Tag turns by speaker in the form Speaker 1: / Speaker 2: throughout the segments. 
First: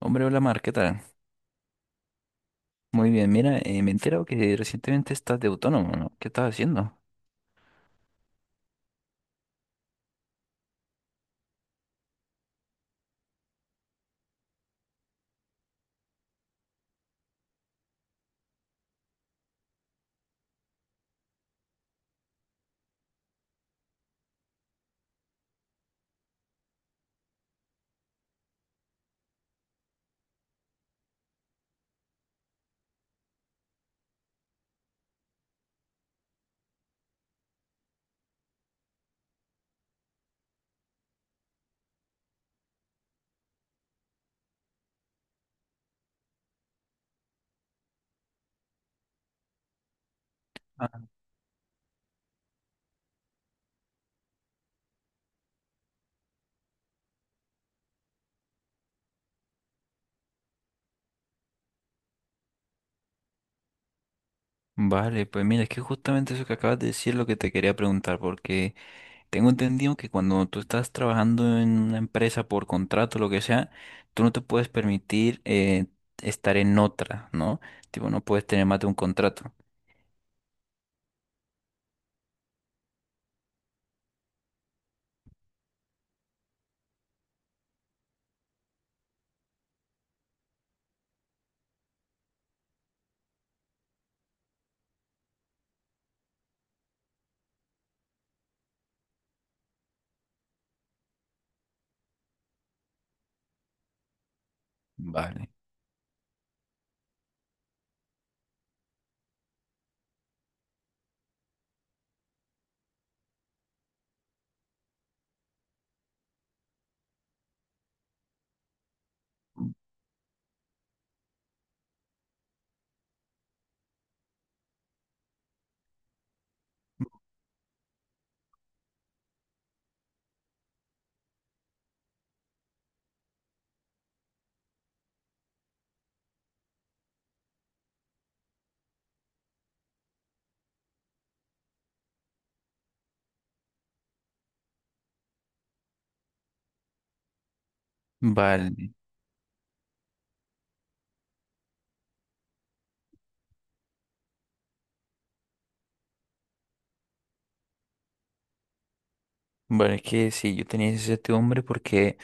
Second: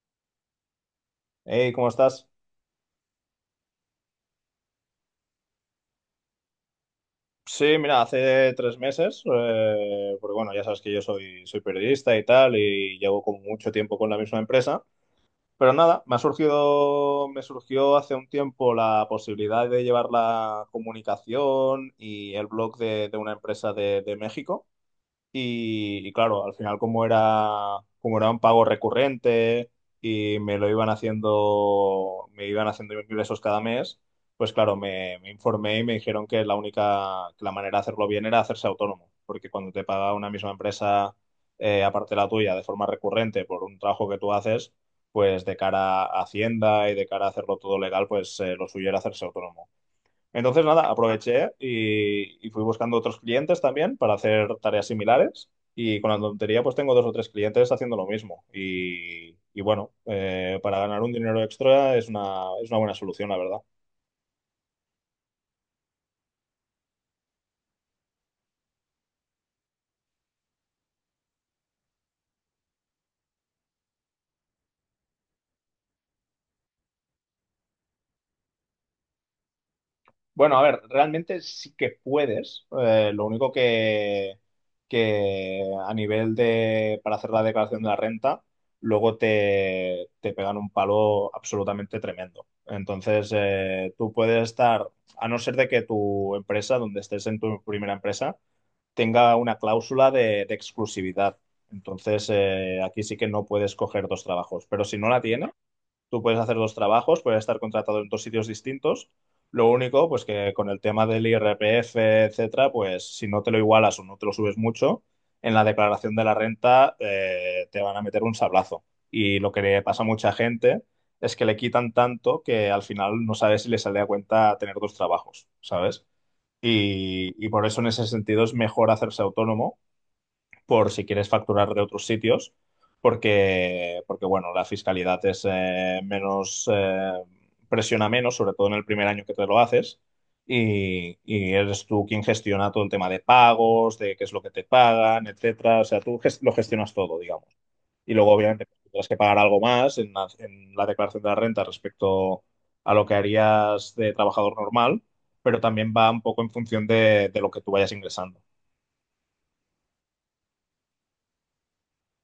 Speaker 1: Hombre, hola Mar, ¿qué tal?
Speaker 2: Hey, ¿cómo estás?
Speaker 1: Muy bien, mira, me he enterado que recientemente estás de autónomo, ¿no? ¿Qué estás haciendo?
Speaker 2: Sí, mira, hace 3 meses, porque bueno, ya sabes que yo soy periodista y tal, y llevo como mucho tiempo con la misma empresa, pero nada, me surgió hace un tiempo la posibilidad de llevar la comunicación y el blog de una empresa de México. Y claro, al final como era un pago recurrente y me iban haciendo ingresos cada mes, pues claro, me informé y me dijeron que que la manera de hacerlo bien era hacerse autónomo, porque cuando te paga una misma empresa, aparte de la tuya, de forma recurrente por un trabajo que tú haces, pues de cara a Hacienda y de cara a hacerlo todo legal, pues lo suyo era hacerse autónomo. Entonces, nada,
Speaker 1: Ah.
Speaker 2: aproveché y fui buscando otros clientes también para hacer tareas similares. Y con la tontería, pues tengo dos o tres clientes haciendo lo mismo. Y bueno, para ganar un dinero extra es una buena solución, la verdad.
Speaker 1: Vale, pues mira, es que justamente eso que acabas de decir es lo que te quería preguntar, porque tengo entendido que cuando tú estás trabajando en una empresa por contrato, lo que sea, tú no te puedes permitir estar en otra, ¿no? Tipo, no puedes tener más de un contrato.
Speaker 2: Bueno, a ver, realmente sí que puedes. Lo único que a nivel de, para hacer la declaración de la renta, luego te pegan un palo absolutamente tremendo. Entonces, tú puedes estar, a no ser de que tu empresa, donde estés en tu primera empresa, tenga una cláusula de exclusividad. Entonces, aquí sí que no puedes coger dos trabajos. Pero si no la
Speaker 1: Vale.
Speaker 2: Tú puedes hacer dos trabajos, puedes estar contratado en dos sitios distintos. Lo único, pues que con el tema del IRPF, etcétera, pues si no te lo igualas o no te lo subes mucho, en la declaración de la renta te van a meter un sablazo. Y lo que le pasa a mucha gente es que le quitan tanto que al final no sabes si le sale a cuenta tener dos trabajos, ¿sabes? Y por eso en ese sentido es mejor hacerse autónomo por si quieres facturar de otros sitios, porque bueno, la fiscalidad presiona menos, sobre todo en el primer año que te lo haces, y eres tú quien gestiona todo el tema de pagos, de qué es lo que te pagan, etcétera. O sea, tú lo gestionas todo, digamos. Y luego, obviamente, pues,
Speaker 1: Vale.
Speaker 2: tendrás que pagar algo más en la declaración de la renta respecto a lo que harías de trabajador normal, pero también va un poco en función de lo que tú vayas ingresando.
Speaker 1: Vale, es que sí, yo tenía ese hombre porque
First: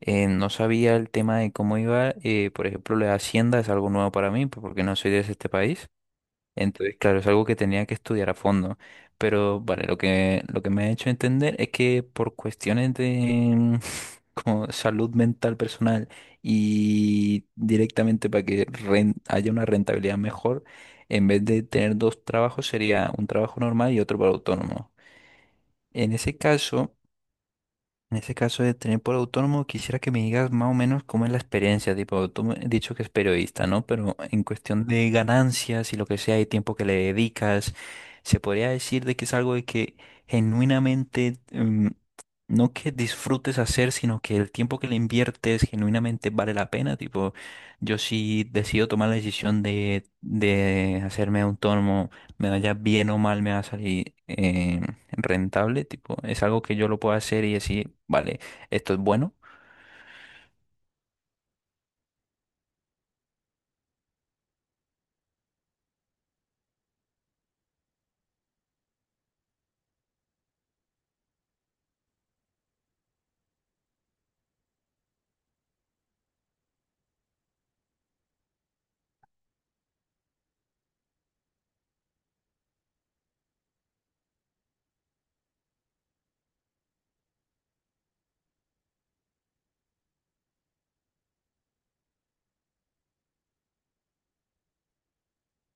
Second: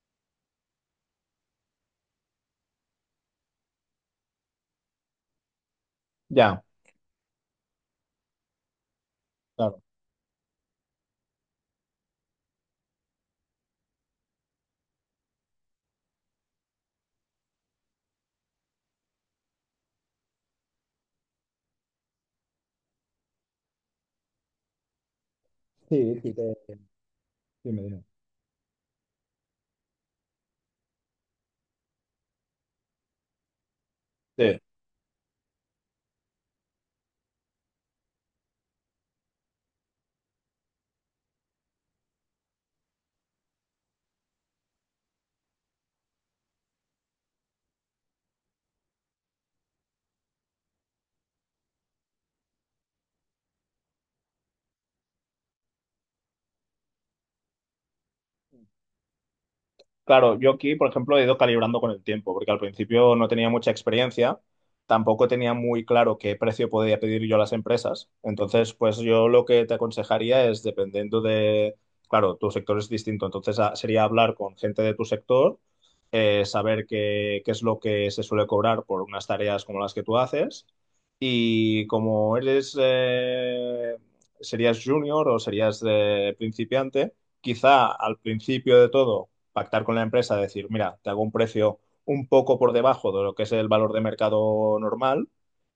Speaker 1: No sabía el tema de cómo iba, por ejemplo, la hacienda es algo nuevo para mí, pues, porque no soy de este país.
Speaker 2: Ya,
Speaker 1: Entonces, claro, es algo que tenía que estudiar a fondo. Pero,
Speaker 2: claro.
Speaker 1: vale, lo que me ha hecho entender es que por cuestiones de como salud mental personal y directamente para que haya una rentabilidad mejor, en vez de tener dos trabajos, sería un trabajo normal y otro para autónomo. En
Speaker 2: Sí, sí,
Speaker 1: ese caso...
Speaker 2: sí, miren.
Speaker 1: En ese caso de tener por autónomo, quisiera que me digas más o menos cómo es la experiencia. Tipo, tú me has dicho que es periodista, ¿no? Pero en
Speaker 2: Sí.
Speaker 1: cuestión de ganancias y lo que sea, y tiempo que le dedicas, se podría decir de que es algo de que genuinamente, no que disfrutes hacer, sino que el tiempo que le inviertes genuinamente vale la pena. Tipo, yo si decido tomar la decisión de hacerme autónomo, me vaya bien o mal, me va a salir. Rentable, tipo, es algo que yo lo puedo hacer y decir, vale, esto es bueno.
Speaker 2: Claro, yo aquí, por ejemplo, he ido calibrando con el tiempo, porque al principio no tenía mucha experiencia, tampoco tenía muy claro qué precio podía pedir yo a las empresas. Entonces, pues yo lo que te aconsejaría es, dependiendo de, claro, tu sector es distinto, entonces sería hablar con gente de tu sector, saber qué es lo que se suele cobrar por unas tareas como las que tú haces. Y serías junior o serías principiante, quizá al principio de todo pactar con la empresa, decir, mira, te hago un precio un poco por debajo de lo que es el valor de mercado normal,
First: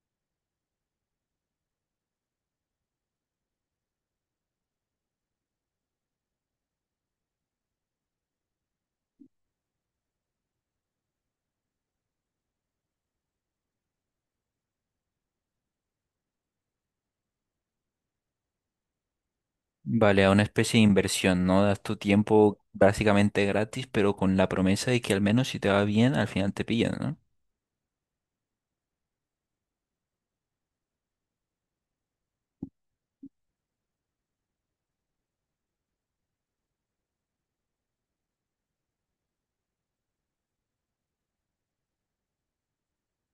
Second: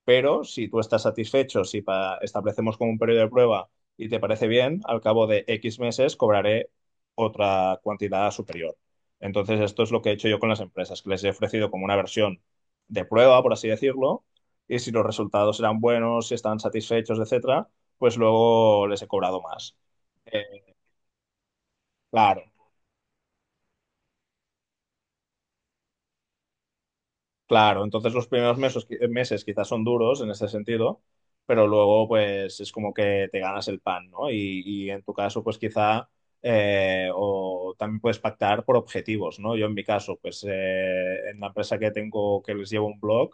Speaker 2: pero si tú estás satisfecho, si establecemos como un periodo de prueba y te parece bien, al cabo de X meses cobraré otra cantidad superior. Entonces, esto es lo que he hecho yo con las empresas, que les he ofrecido como una versión de prueba, por así decirlo, y si los resultados eran buenos, si estaban satisfechos, etcétera, pues luego les he cobrado más.
Speaker 1: Vale, a una
Speaker 2: Eh,
Speaker 1: especie de inversión, no das tu
Speaker 2: claro,
Speaker 1: tiempo básicamente gratis, pero con la promesa de que al menos si te va bien, al final te pillan, ¿no?
Speaker 2: Claro, entonces los primeros meses quizás son duros en ese sentido, pero luego pues es como que te ganas el pan, ¿no? Y en tu caso pues quizá o también puedes pactar por objetivos, ¿no? Yo en mi caso pues en la empresa que tengo que les llevo un blog,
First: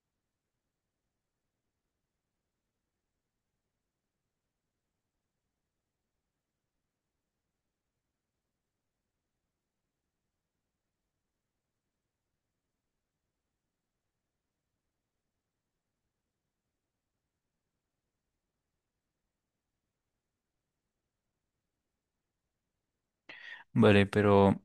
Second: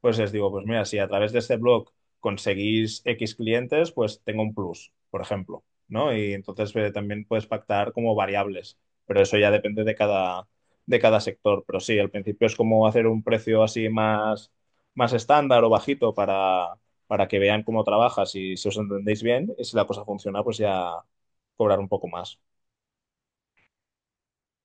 Speaker 2: pues les digo pues mira, si a través de este blog conseguís X clientes, pues tengo un plus, por ejemplo, ¿no? Y entonces también puedes pactar como variables, pero eso ya depende de cada sector. Pero sí, al principio es como hacer un precio así más estándar o bajito para que vean cómo trabajas y si os entendéis bien y si la cosa funciona, pues ya cobrar un poco más.
Speaker 1: Vale, pero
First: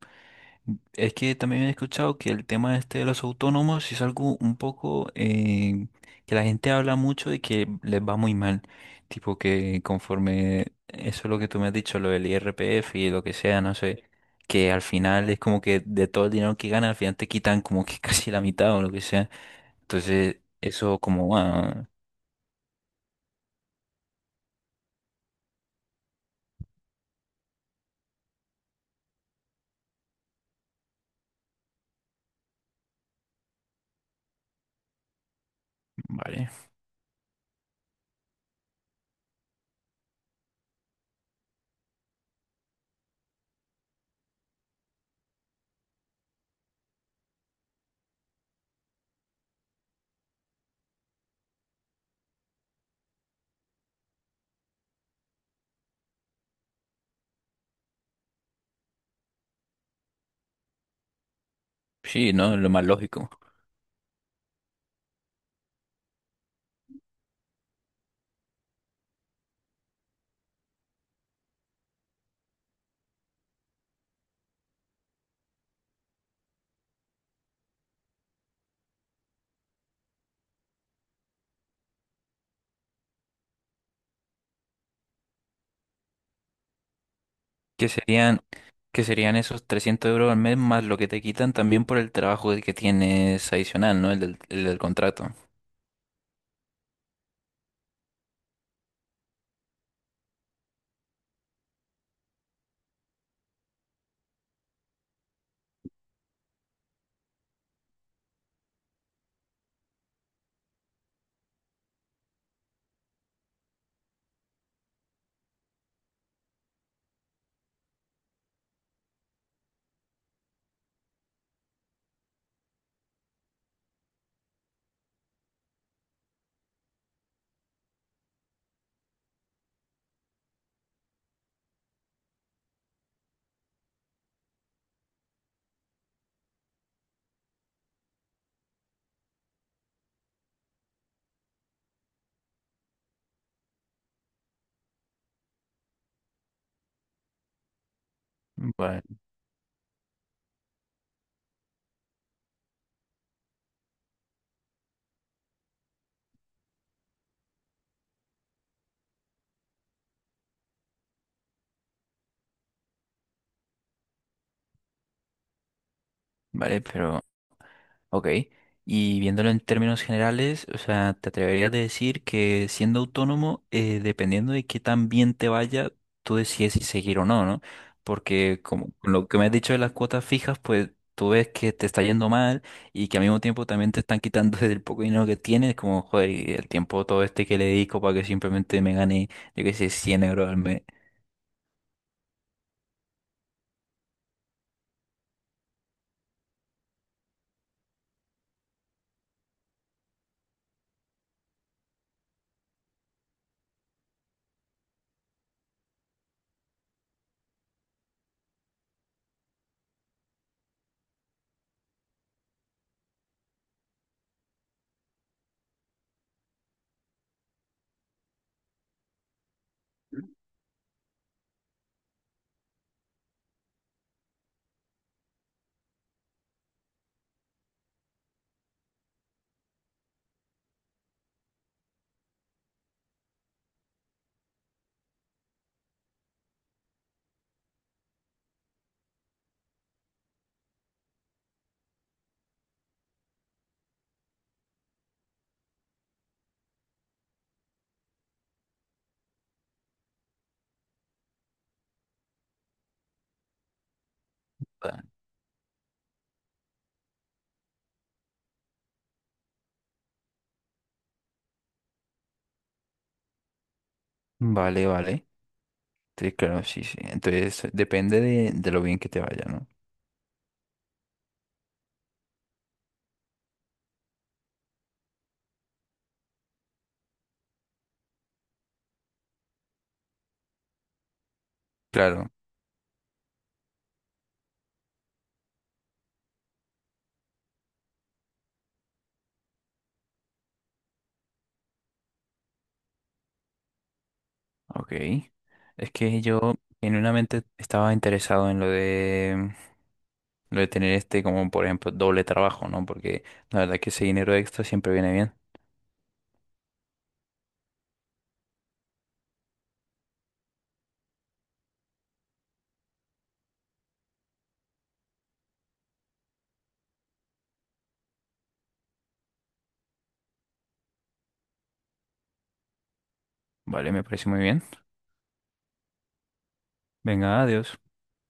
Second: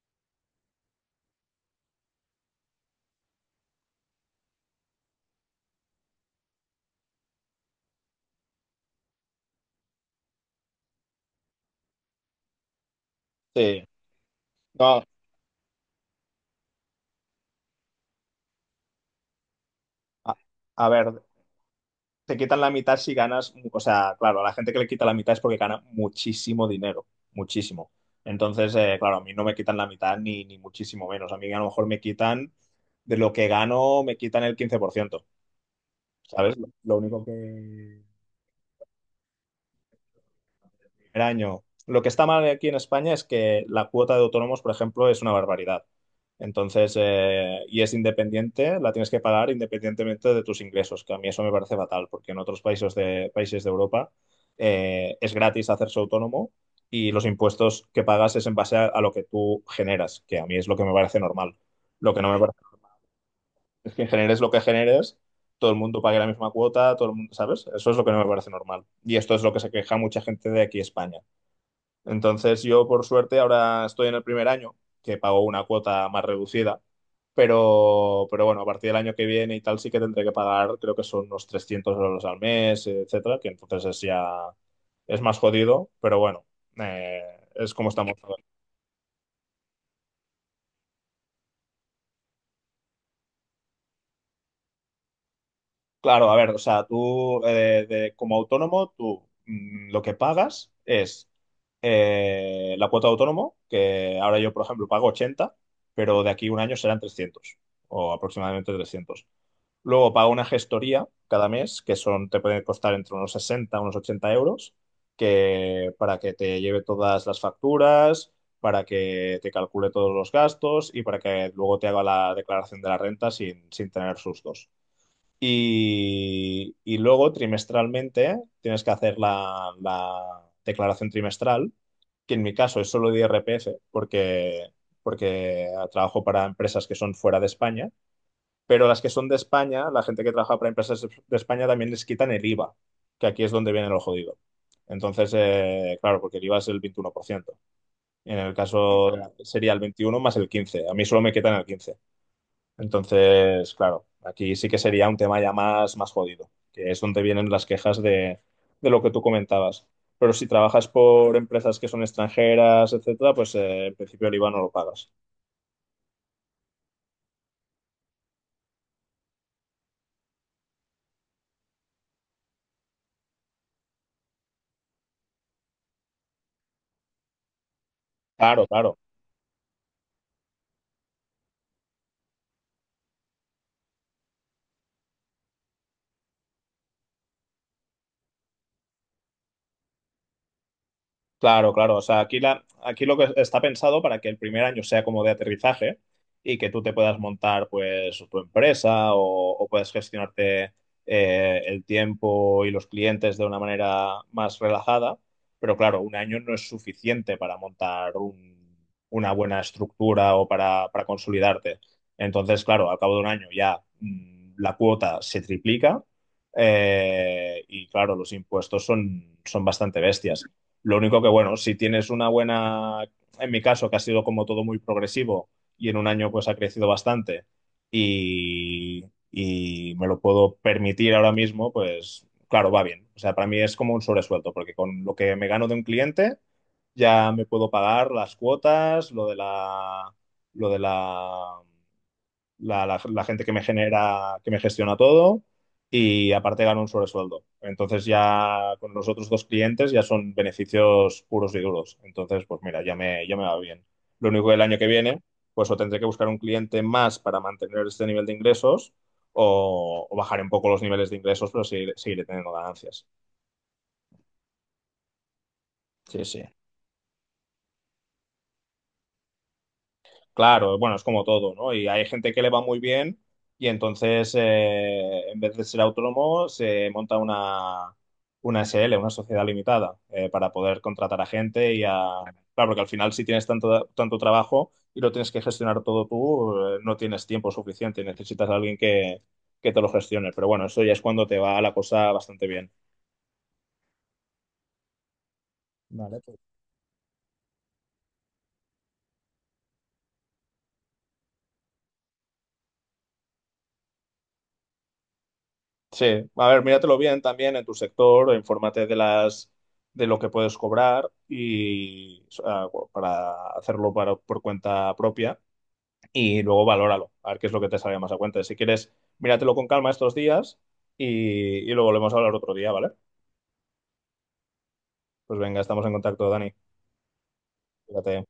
Speaker 1: es que también he escuchado que el tema este de los autónomos es algo un poco que la gente habla mucho y que les va muy mal. Tipo que conforme eso es lo que tú me has dicho, lo del IRPF y lo que sea, no
Speaker 2: Sí,
Speaker 1: sé, que al
Speaker 2: no,
Speaker 1: final es como que de todo el dinero que ganan, al final te quitan como que casi la mitad o lo que sea.
Speaker 2: a,
Speaker 1: Entonces,
Speaker 2: a
Speaker 1: eso
Speaker 2: ver,
Speaker 1: como, ah,
Speaker 2: te quitan la mitad si ganas, o sea, claro, a la gente que le quita la mitad es porque gana muchísimo dinero, muchísimo. Entonces, claro, a mí no me quitan la mitad ni muchísimo menos. A mí a lo mejor me quitan, de lo que gano, me quitan el 15%,
Speaker 1: vale.
Speaker 2: ¿sabes? Lo único que, primer año. Lo que está mal aquí en España es que la cuota de autónomos, por ejemplo, es una barbaridad. Entonces, y es independiente, la tienes que pagar independientemente de tus ingresos, que a mí eso me parece fatal, porque en otros países de Europa es gratis hacerse autónomo y los impuestos que pagas es en base a lo que tú generas, que a mí es lo que me parece normal. Lo que
Speaker 1: Sí,
Speaker 2: no me
Speaker 1: ¿no?
Speaker 2: parece
Speaker 1: Lo más lógico.
Speaker 2: es que generes lo que generes, todo el mundo pague la misma cuota, todo el mundo, ¿sabes? Eso es lo que no me parece normal. Y esto es lo que se queja mucha gente de aquí, España. Entonces yo, por suerte, ahora estoy en el primer año, que pago una cuota más reducida, pero bueno, a partir del año que viene y tal sí que tendré que pagar, creo que son unos 300 euros al mes, etcétera, que entonces es ya, es más jodido, pero bueno, eh, es como
Speaker 1: que
Speaker 2: estamos
Speaker 1: serían,
Speaker 2: ahora.
Speaker 1: ¿Que serían esos 300 euros al mes más lo que te quitan también por el trabajo que tienes adicional, ¿no? El del contrato.
Speaker 2: Claro, a ver, o sea, tú como autónomo, lo que pagas es la cuota de autónomo, que ahora yo, por ejemplo, pago 80 pero de aquí a un año serán 300 o aproximadamente 300. Luego pago una gestoría cada mes, te puede costar entre unos 60 unos 80 euros, que, para que te lleve todas las facturas, para que te calcule todos los gastos y para que luego te haga la declaración de la renta sin tener sustos. Y luego trimestralmente tienes que hacer la declaración trimestral, que en mi caso es solo de IRPF, porque trabajo para empresas que son fuera de España pero las que son de España, la gente que trabaja para empresas de España también les quitan el IVA, que aquí es donde viene lo jodido. Entonces, claro, porque el IVA es el 21%. En el
Speaker 1: Vale,
Speaker 2: caso sería el 21 más el 15. A mí solo me quitan el 15. Entonces, claro, aquí sí que sería un tema ya más jodido, que es donde vienen las quejas de lo que tú comentabas. Pero si trabajas por empresas que son extranjeras, etcétera, pues en principio el IVA no lo pagas.
Speaker 1: vale, pero ok, y viéndolo en términos generales, o sea, ¿te atreverías a decir que siendo autónomo, dependiendo de qué tan bien te vaya, tú decides si seguir o no, ¿no? Porque
Speaker 2: Claro,
Speaker 1: como
Speaker 2: claro.
Speaker 1: con lo que me has dicho de las cuotas fijas, pues tú ves que te está yendo mal y que al mismo tiempo también te están quitando del poco dinero que tienes, como, joder, y el tiempo todo este que le dedico para que simplemente me gane, yo qué sé, 100 euros al mes.
Speaker 2: Claro, claro. O sea, aquí, aquí lo que está pensado para que el primer año sea como de aterrizaje y que tú te puedas montar pues tu empresa o puedas gestionarte el tiempo y los clientes de una manera más relajada. Pero claro, un año no es suficiente para montar una buena estructura o para consolidarte. Entonces, claro, al cabo de un año ya la cuota se triplica y claro, los impuestos son bastante bestias. Lo único que, bueno, si tienes una buena, en mi caso, que ha sido como todo muy progresivo y en un año pues ha crecido bastante y, y me lo puedo permitir ahora mismo, pues claro, va bien. O sea, para mí es como un sobresuelto, porque con lo que me gano de un cliente ya me puedo pagar las cuotas, lo de la la gente que me gestiona todo y aparte gano un sobresueldo. Entonces ya con los otros dos clientes ya son beneficios puros y duros. Entonces, pues mira, ya me va bien. Lo único que el año que
Speaker 1: Ah.
Speaker 2: viene, pues o tendré que buscar un cliente más para mantener este nivel de ingresos o bajaré un poco los niveles de ingresos, pero seguiré teniendo ganancias.
Speaker 1: Vale, vale.
Speaker 2: Sí,
Speaker 1: Sí,
Speaker 2: sí.
Speaker 1: claro, sí, sí. Entonces, depende de lo bien que te vaya, ¿no?
Speaker 2: Claro, bueno, es como todo, ¿no? Y hay gente que le va muy bien y entonces, en vez de ser autónomo, se monta una SL, una sociedad limitada, para poder contratar a gente y a...
Speaker 1: Claro.
Speaker 2: Claro, porque al final si tienes tanto, tanto trabajo y lo tienes que gestionar todo tú, no tienes tiempo suficiente y necesitas a alguien que te lo gestione. Pero bueno, eso ya es cuando te va la cosa bastante bien.
Speaker 1: Ok. Es
Speaker 2: Vale,
Speaker 1: que
Speaker 2: pues
Speaker 1: yo genuinamente estaba interesado en lo de tener este como, por ejemplo, doble trabajo, ¿no? Porque la verdad que ese dinero extra siempre viene bien.
Speaker 2: sí, a ver, míratelo bien también en tu sector, infórmate de las de lo que puedes cobrar y o sea, para hacerlo por cuenta propia y luego valóralo, a ver qué es lo que te sale más a cuenta. Si quieres, míratelo con calma estos días y lo volvemos a hablar otro día, ¿vale?
Speaker 1: Vale, me parece muy bien.
Speaker 2: Pues venga, estamos en contacto, Dani.
Speaker 1: Venga, adiós.
Speaker 2: Cuídate.